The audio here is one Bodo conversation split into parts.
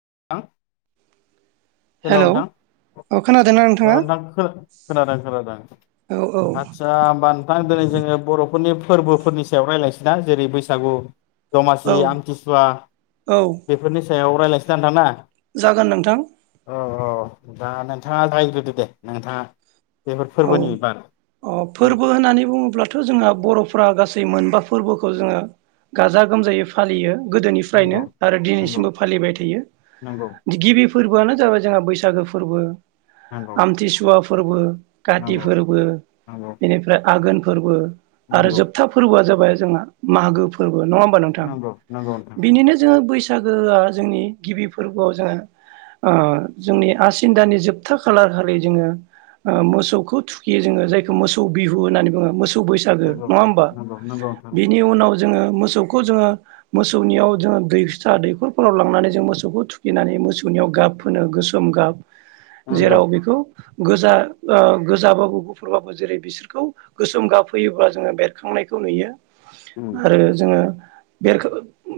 [unintelligible] हेल हेलौ नोंथां औ खोनादोंना नोंथाङा औ नोंथां खोनादों खोनादों औ औ आदसा होमबा नोंथां दोनै जोङो बरफोरनि फोरबोफोरनि सायाव रायलायसैना जेरै बैसागु औ दमासि आमथिसुवा औ बेफोरनि सायाव रायलायसै दा नोंथां ना जागोन नोंथां अ औ दा नोंथाङा जागायग्रोदो दे नोंथाङा। बेफोर औ फोरबोनि बारै अ उम फोरबो होननानै बुङोब्लाथ जोंहा बरफ्रा गासै मोनबा फोरबोखौ जोङो गाजा गोमजायै फालियो गोदोनिफ्रायनो नंगौ आरो नंगौ दिनैसिमबो फालिबाय थायो नंगौ गिबि फोरबोआनो जाबाय जोंहा बैसागो फोरबो नंगौ आम्थिसुवा फोरबो। खाथि नंगौ फोरबो नंगौ बिनिफ्राय आघोन फोरबो आरो नंगौ जोबथा फोरबोआ जाबाय जोंहा मागो फोरबो नङा होमबा नोंथां नंगौ नंगौ नोंथां बिनिनो जोङो बैस बैसागोआ जोंनि गिबि फोरबोआव जोङो ओ जोंनि आसिन दान्नि जोबथा खालार खालि जोङो ओ मो मोसौखौ थुखियो जोङो जायखौ मोसौ बिहु होननानै बुङो मोसौ बैसागो नंगौ नङा होमबा नंगौ नंगौ नोंथां बिनि उनाव जों जोङो मोसौखौ जोङो मोसौनियाव जोङो दै फिसा दैखरफोराव लांनानै जों मोसौखौ थुखिनानै मोसौनियाव गाब फोनो गोसोम गाब नंगौ जेराव बेखौ गोजा गोजाबाबो गुफुरबाबो जेरै बिसोरखौ गोसोम गाबहोयोब्ला जोङो बेरखांनायखौ नुयो। आरो जोङो बेर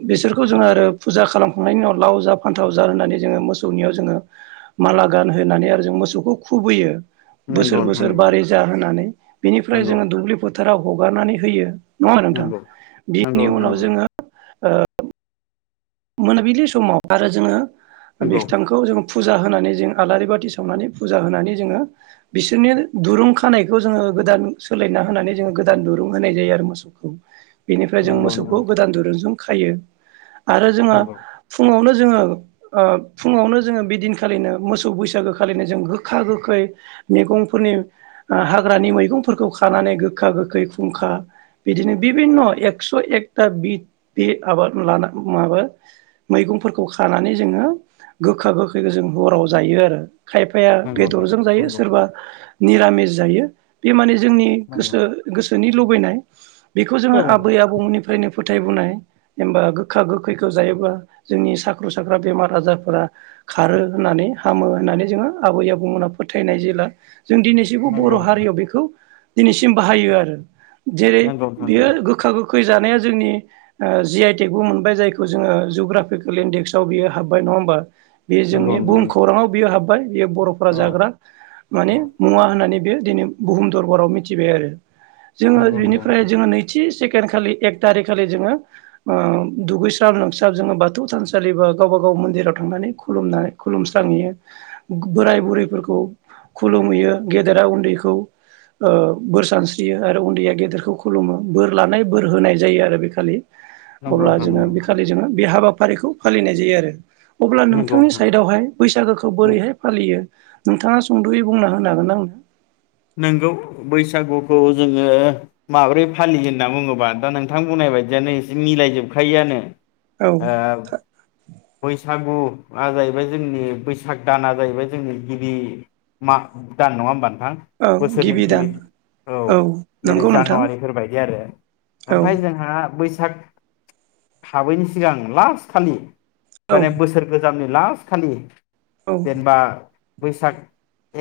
बिसोरखौ जोङो आरो फुजा खालामखांनायनि उनाव लाव जा फान्थाव जा होननानै जोङो मोसौनियाव जोङो माला गानहोनानै आरो जों मोसौखौ खुबैयो बोसोर नंगौ नंगौ नोंथां बोसोर नंगौ बारि जा होननानै बिनिफ्राय नंगौ जोङो दुब्लि फोथोराव हगारनानै होयो नङा नोंथां नंगौ बिनि नंगौ नोंथां उनाव नंगौ जोङो ओ मोनाबिलि समाव आरो जोङो नंगौ बिथांखौ जों फुजा होनानै जों आलारि बाथि सावनानै फुजा होनानै जोङो बिसोरनि दुरुं खानायखौ जोङो गोदान सोलायना होनानै जोङो गोदान दुरुं होनाय जायो आरो मोसौखौ। बेनिफ्राय जों नंगौ नंगौ मोसौखौ नोंथां गोदान दुरुनजों खायो। आरो जोङो नंगौ फुङावनो जोङो ओ फुङावनो जोङो बिदिनखालिनो मोसौ बैसागो खालिनो जों गोखा गोखै मैगंफोरनि ओ हाग्रानि मैगंफोरखौ खानानै गोखा गोखै खुंखा बिदिनो बिभिन्न' एकस' एकथा बिट बे माबाद लाना माबा मैगंफोरखौ खानानै जोङो गोखा गोखैखौ जों हराव जायो आरो। खायफाया नंगौ नोंथां बेदरजों जायो नंगौ सोरबा निरामिस जायो। बे मानि जोंनि नंगौ गोसो गोसोनि लुबैनाय। बेखौ जोङो औ आबै आबौमोननिफ्रायनो फोथायबोननाय एबा गोखा गोखैखौ जायोब्ला जोंनि साख्र' साख्रा बेमार आजारफोरा खारो होननानै हामो होननानै जोङो आबै आबौमोनहा फोथायनाय जेला जों दिनैसिमबो नंगौ बर' नोंथां हारियाव बेखौ दिनैसिम बाहायो आरो। जेरै नंगौ नोंथां नंगौ बियो गोखा गो खै जानाया जोंनि ओ जि आइ टेक बो मोनबाय जायखौ जोङो जुग्राफिकेल इन्डेक्सआव बियो हाबबाय नङा होमबा? बे नंगौ जोंनि बुहुम नोंथां खौराङाव बियो हाब्बाय बेयो बर'फोरा औ जाग्रा माने औ मुवा होननानै बेयो दिनै बुहुम दरबाराव मिथिबाय आरो। जोङो नंगौ नंगौ बेनिफ्राय नोंथां जोङो नैथि से खेन खालि एक थारिख खालि जोङो ओ दुगैस्राब लोमस्राब जोङो बाथौ थानसालि बा गावबा गाव मन्दिराव थांनानै खुलुमनाय खुलुमस्रांहैयो बोराय बुरैफोरखौ खुलुमहैयो गेदेरा उन्दैखौ ओ बोर सानस्रियो आरो उन्दैया गेदेरखौ खुलुमो बोर लानाय बोर होनाय जायो आरो बे खालि। नंगौ अब्ला नोंथां जोङो नंगौ बेखालि जोङो बे हाबा फारिखौ फालिनाय जायो आरो। अब्ला नंगौ नोंथांनि नोंथां साइडआवहाय बैसागोखौ उम बोरैहाय फालियो नोंथाङा सुंद'यै बुंना होनो हागोन आंनो? नोंगौ बैसागुखौ जोङो माबोरै फालियो होनना बुङोबा दा नोंथां बुंनाय बायदियानो इसे मिलायजोबखायोआनो। औ ओ बैसागु आ जाहैबाय जोंनि बैसाग दाना जाहैबाय जोंनि गिबि माग दान नङा होमबा नोंथां? औ बोसोरनि दान गिबि औ जेरै नंगौ नोंथां जानुवारिफोरबायदि आरो औ ओमफ्राय जोंहा बै साख हाबैनि सिगां लास्ट खालि औ माने बोसोर गोजामनि लास्ट खालि। औ जेनेबा बैसाग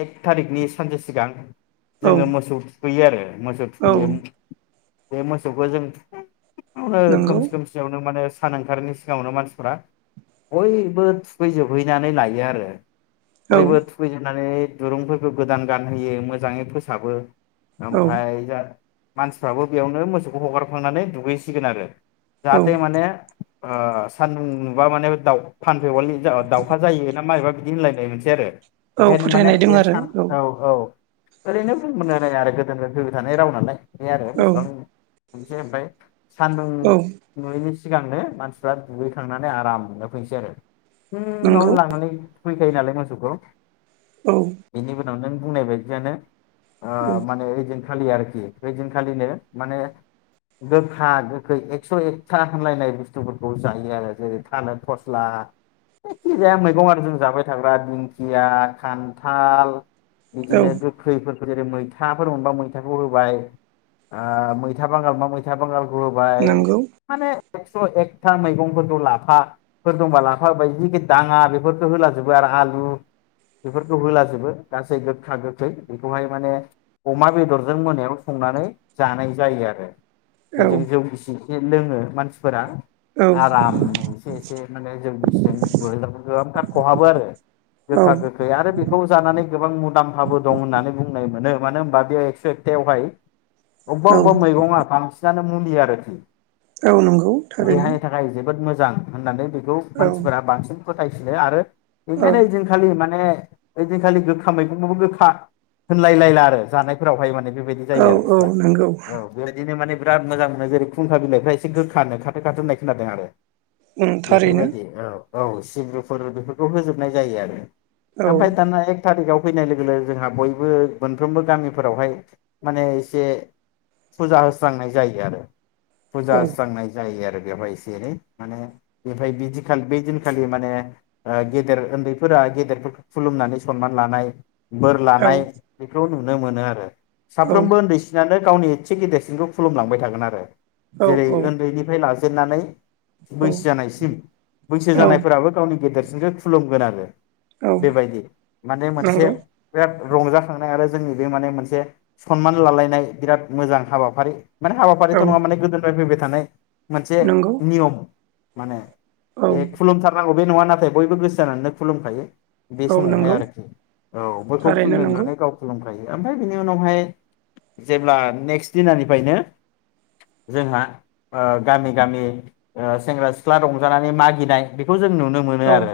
एक थारिकनि सानसे सिगां औ जोङो मोसौ थुखैयो आरो। मोसौ औ थुखैगोन बे मोसौखौ जों फुङावनो नंगौ खोमसि खोमसियावनो माने सान ओंखारनि सिगाङावनो मानसिफ्रा बयबो थुखैजोबहैनानै लायो आरो। औ बयबो थुखैजोबनानै दुरुंफोरखौ गोदान गानहोयो मोजां मोजाङै फोसाबो। औ ओमफ्राय [unintelligible] मानसिफ्राबो बेयावनो मोसौखौ हगारखांनानै दुगैसिगोन आरो। औ जाहाथे माने। सान्दुं नुबा माने दाउखा दावखा जायोना मा [unintelligible] बिदि होनलायनाय मोनसे आरो। औ ओंखायनो माने फोथायनाय दं बे आरो सान औ औ। ओरैनो बुंबोलायनाय होननाय आरो गोदोनो फैबाय थानाय राव होनालाय बे आरो औ बेसेबां। [inaudible] सान्दुं औ नुयैनि सिं सिगांनो मानसिफ्रा दुगैखांनानै आरामनो फैनोसै आरो। नंगौ फुंआवनो लांनानै [unintelligible] नालाय मोसौखौ। औ। बेनि नों बुंनाय बायदियानो। औ ओ माने [unintelligible] खालि आरोखि इदिन खालिनो माने गोखा गोखै एकस' एकथा होनलायनाय बस्थुफोरखौ जायो आरो जेरै थालिर फस्ला जायखि जाया मैगं आरो जों जाबाय थाग्रा दिंखिया खान्थाल। औ बिदिनो गो खैफोरखौ जेरै मैथाफोर मोनबा मैथाखौ होबाय मैथा बांगाल मोनबा मैथा बांगाल नंगौ [unintelligible] माने एकस' एकथा मैगंफोरखौ लाफाफोर दंबा लाफा होबाय [unintelligible] दाङा बेफोरखौ होलाजोबो आरो आलु बेफोरखौ होलाजोबो गासै गोखा गोखै बेखौहाय माने अमा बेदरजों मोनायाव संनानै जानाय जायो आरो औ बेजों जौ गिसि लोङो मानसिफोरा औ आरामनो एसे एसे माने जों बिसजों [unintelligible] गोबांथार खहाबो आरो गोखा औ गोखै आरो बेखौ जानानै गोबां मुदामफाबो होननानै बुंनाय मोनो मानो होनबा बेयाव एकस' एकथायावहाय अबेबा अबेबा मैगङा बांसिनानो मुलि आरोखि औ नंगौ थारैनो। जां होननानै बे खौ औ मानसिफोरा बांसिन फोथायसिनो आरो औ ओंखायनो ओइदिनखालि माने ओइदिनखालि गोखा मैगंखौबो गोखा होनलायलायला आरो जानायफोरावहाय माने बेबायदि औ जायो आरो औ बुस्थुवा। नंगौ बेबायदिनो माने बिराद मोजां मोनोे जेरै खुंखा बिलाइफ्रा एसे गोखानो खाथो खाथो होननाय खोनादों आरो उम थारैनो बेफोरबायदि औ औ सिब्रुफोर बेफोरखौ होजोबनाय जायो आरो औ ओमफाय दाना एक थारिखाव फैनाय लोगो लोगो जोंहा बयबो मोनफ्रोमबो गामिफोरावहाय माने एसे फुजा होस्रांनाय जायो आरो फुजा औ होस्रांनाय जायो आरो बेवहाय एसे एनै माने बे बायदि दिन खालि बे दिनखालि माने ओ गेदेर उन्दैफोरा गेदेरफोरखौ खुलुमनानै सनमान लानाय बोर ला औ नाय बेखौ नुनो मोनो आरो औ साफ्रोमबो ओन्दैसिनानो गावनि इसे गिदेरसिनखौ खुलुमलांबाय थागोन आरो जेरै औ ओन्दैनिफ्राय लाजोब नानै बैसो जानायसिम बैसो औ जानायफोराबो गावनि गेदेर सिनखौ खुलुमगोन आरो औ बेबायदि माने मोनसे नंगौ बिराद रंजाखांनाय आरो जोंनि बे माने मोनसे सन्मान लालायनाय बिराद मोजां हाबाफारि माने हाबाफारिथ औ नङा मान गोदोफ्राय फैबाय थानाय थानाय मोनसे नंगौ नियम माने औ बे खुलुम थारनांगौ बे नङा नाथाय बयबो गोसो जानानैनो खुलुम खायो बे औ समावहाय नंगौ आरोखि औ बयखौबो थारैनो खुलुमनाय नंगौ नुनानै गाव खुलुमखायो ओमफाय बिनि उनावहाय जेब्ला नेकस दिनानिफ्रायनो जोंहा ओ गामि गामि ओ सेंग्रा सिख्ला रंजानानै मागिनाइ बेखौ जों नुनो मोनो औ आरो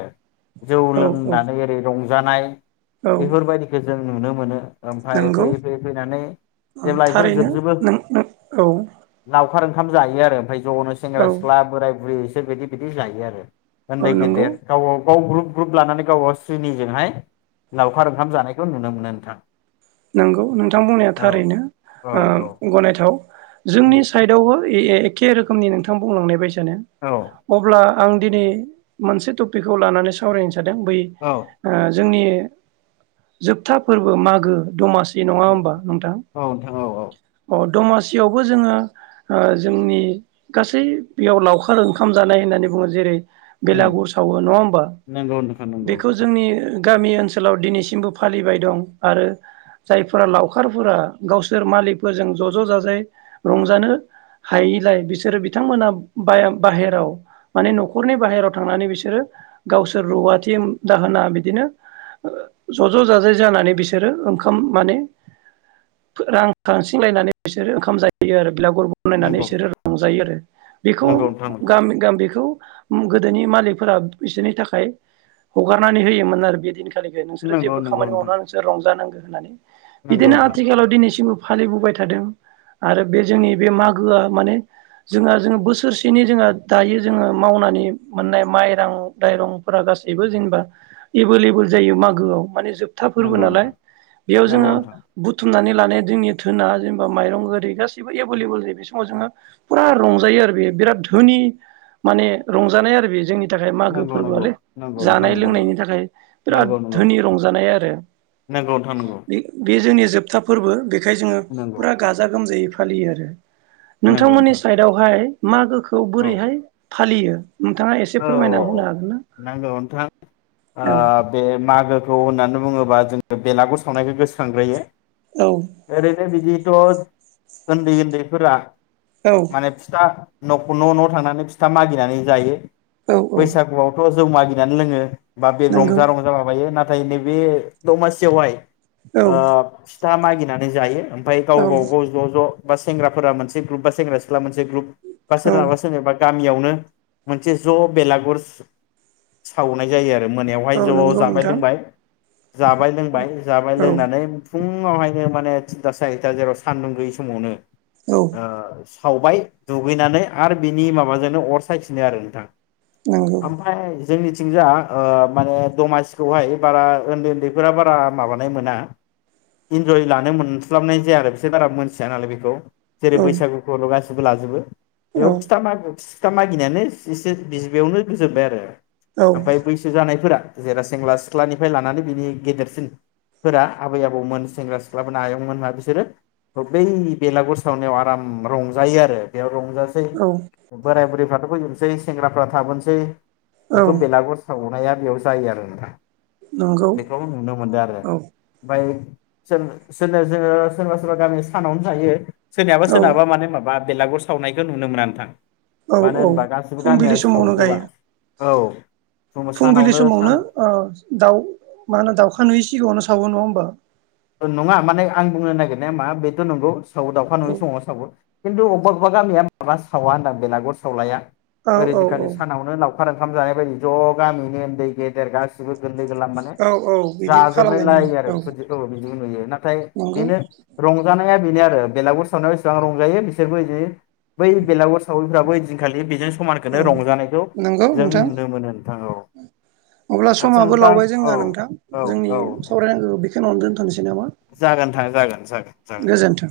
जौ औ औ लोंनानै ओरै रंजा जानाय औ बेफोरबायदि जों नुनो मोनो। ओमफाय नंगौ फैयै फैयै फैनानै जेब्ला इफोर थारैनो जोबजोबो नों नों औ लावखार ओं खाम जायो आरो। [unintelligible] जनो औ सेंग्रा सिख्ला बोराय बुरि [unintelligible] बिदि जायो आरो। औ ओनदै नंगौ गेदेर [unintelligible] [unintelligible] लानानै [unintelligible] लावखार ओंखाम जानाय [unintelligible] नुनो मोनो नोंथां। नोंगौ नोंथां बुंनाया औ थारैनो औ औ ओ गनायथाव उम जोंनि सायदावबो [unintelligible] एखे रोख खोमनि नोंथां बुंलांनाय बायस औ [unintelligible] अब्ला आं दिनै मोनसे टपिकखौ लानानै [unintelligible] जादों बै औ ओ जोंनि जोबथा फोरबो मागो दमासि [unintelligible] नङा औ ओमबा नोंथां नोंथां औ औ अ दमासियावबो जोङो ओ जोंनि गासै बेयाव लावखार ओंखाम जानाय होननानै बुङो जेरै उम बेलागुर सावो नङा ओमबा नंगौ नोंथां नंगौ बेखौ जोंनि गामि ओनसोलाव दिनैसिमबो फालिबाय दं आरो जायफोरा लावखारफोरा गावसोर मालिकफोरजों ज ज जाजाय रंजानो हायिलाय बिसोरो बिथांमोना बाया बाहेराव माने नखरनि बाहेराव थांनानै बिसोरो गावसोर रुवाथिम दाहोना बिदिनो ओ ज ज जाजाय जानानै बिसोरो ओम [unintelligible] माने फो रां खांथिंलायनानै बिसोरो ओंखाम जायो आरो। बिलागुर बनायनानै नंगौ इसोरो रंजायो आरो बिखौ नंगौ नोंथां गामि गामिखौ ओम गोदोनि मालिकफोरा बिसोरनि थाखाय हगारनानै होयोमोन आरो बिदिनो। [unintelligible] नोंसोरो जेबो नंगौ नंगौ खामानि मावना नोंसोर रंजा नां होननानै नंगौ बिदिनो नोंथां आथिखालाव दिनैसिम फालिबोबाय थादों आरो बे जोंनि बे मागोआ माने जोंहा जों बोसोरसेनि जोंहा दायो जोङो मावनानै मोननाय माइरां टाइरंफोरा गासैबो जेनबा एभेलेबेल जायो मागोआव माने जोब था फोरबो नंगौ नालाय। नोंथां बेयाव नंगौ जोङो नोंथां नंगौ नोंथां बुथुमनानै ला नाय [unintelligible] धोना जेनबा माइरं ओरि गासिबो एभेलेबल जायो बे समाव जोङो पुरा रंजायो आरो बे बिराद धोनि माने रंजानाय आरो बे जोंनि थाखाय मागो नंगौ नंगौ फोरबोआलै नंगौ नोंथां जानाय नंगौ नंगौ लोंनायनि थाखाय बिराद नंगौ नंगौ धोनि रंजानाय आरो। नंगौ नोंथां नंगौ बे बे जोंनि जोबथा फोरबो बे खाय जोङो नंगौ पुरा गाजा गोमजायै फालियो आरो नंगौ नोंथांमोननि नोंथां साइदआवहाय मागो खौ बोरैहाय फालियो नोंथाङा एसे औ फोरमायना औ होनो हागोन ना नंगौ नोंथां औ बे मागोखौ होननानै बुङोबा जोङो बेलागुर सावनायखौ गोसोखांग्रोयो ओरैनो बिदिथ उन्दै उन्दैफोरा औ माने फिथा नख न' न' थांनानै फिथा मागिनानै जायो औ औ बैसागुआवथ जौ मागिनानै लोङो बा बे नंगौ रंजा रंजा माबायो नाथाय नैबे दमासियावहाय औ ओ फिथा मागिनानै जायो ओमफाय गाव औ गाव गाव ज' ज' बा सेंग्राफोरा मोनसे ग्रुप बा सेंग्रा सिख्ला मोनसे ग्रुप बा औ सोरनाबा सोरनाबा गामियावनो मोन मोनसे ज' बेलागुर सावनाय जायो आरो, मोनायावहाय औ ज' नंगौ जाबाय नोंथां लोंबाय जाबाय लोंबाय जाबाय औ लोंनानै फुं फुङावहायनो माने थिनथा सारिथा जेराव सान्दुं गैयै समावनो औ ओ खावबाय दुगैनानै आरो बिनि माबाजोंनो अर सायफिनो आरो। दा नंगौ ओमफ्राय जोंनिथिंजा माने दमासिखौहाय बारा उन्दै उन्दैफोरा बारा माबानाय मोना इन्जय लानो मोनस्लाबनाय जाया आरो बिसोर बारा मोनथिया नालाय बेखौ जेरै औ बैसागुखौ लुगासिनो [unintelligible] बो लाजोबो एव औ फिथा मागो ता मागिनायानोस एसे बिसबेयावनो गोजोबबाय आरो औ ओमफ्राय बैसो जानायफोरा जेरा सेंग्रा सिख्लानिफ्राय लानानै बिनि गेदेरसिन फोरा आबै आबौमोन सेंग्रा सिख्लाफोर आयंमोना बिसोरो बै बेलागुर सावनायाव आराम रंजायो आरो बेयाव रं जासै औ बोराय बुरैफ्राथ' फै सै सेंग्राफ्रा थाबोनसै औ बेखौ बेलागर सावो नाया बेयाव जायो आरो नोंथां नंगौ बेखौ नुनो मोनदों आरो औ ओमफ्राय जों सोनो जोङो सोरबा सोरबा गामि सानावनो थायो सोरनियाबा औ सोरनाबा माने माबा बेलागुर सावनायखौ नुनो मोना नोंथां औ मानो औ होनबा गास फुंबिलि समावनो गायो जों फुंबिलि सानावनो सान समावनो ओ दाउ मा होनो दाउखा नुयै सिगाङावनो सावो नङा हो होमबा नङा माने आं बुंनो नागिरनाया मा बेथ' नंगौ सावो दावखा औ नङै समाव सावो खिन्थु अबेबा अबेबा गियाबा सावा होनदों बेलागुर सावलाया औ औ ओरैनोखालि सानावनो लाव खार ओंखाम जानाय बायदि ज' गामिनि उन्दै गेदेर गासिबो लोगो लांनानै औ औ बिदिबो जाजोबनाय खालामनाय नुयो लायो आरो खु औ बिदि नुयो नाथाय नंगौ बेनो रंजाना नाया बेनो आरो बेलागुर सावनायाव बेसेबां रंजायो बिसोरबो बिदि बै बेलागुर सावरिफ्राबो इदिनखालि बेजों समानखौनो औ रंजानायखौ नंगौ जों नोंथां नुनो मोनो नोंथां औ अब्ला आदसा समाबो नोंथां लावबाय औ जोङो नोंथां औ जोंनि औ सावरायनांगौ बेखौन दोनथनोसै नामा जागोन नोंथां जागोन जागोन जागोन नोंथां गोजोनथों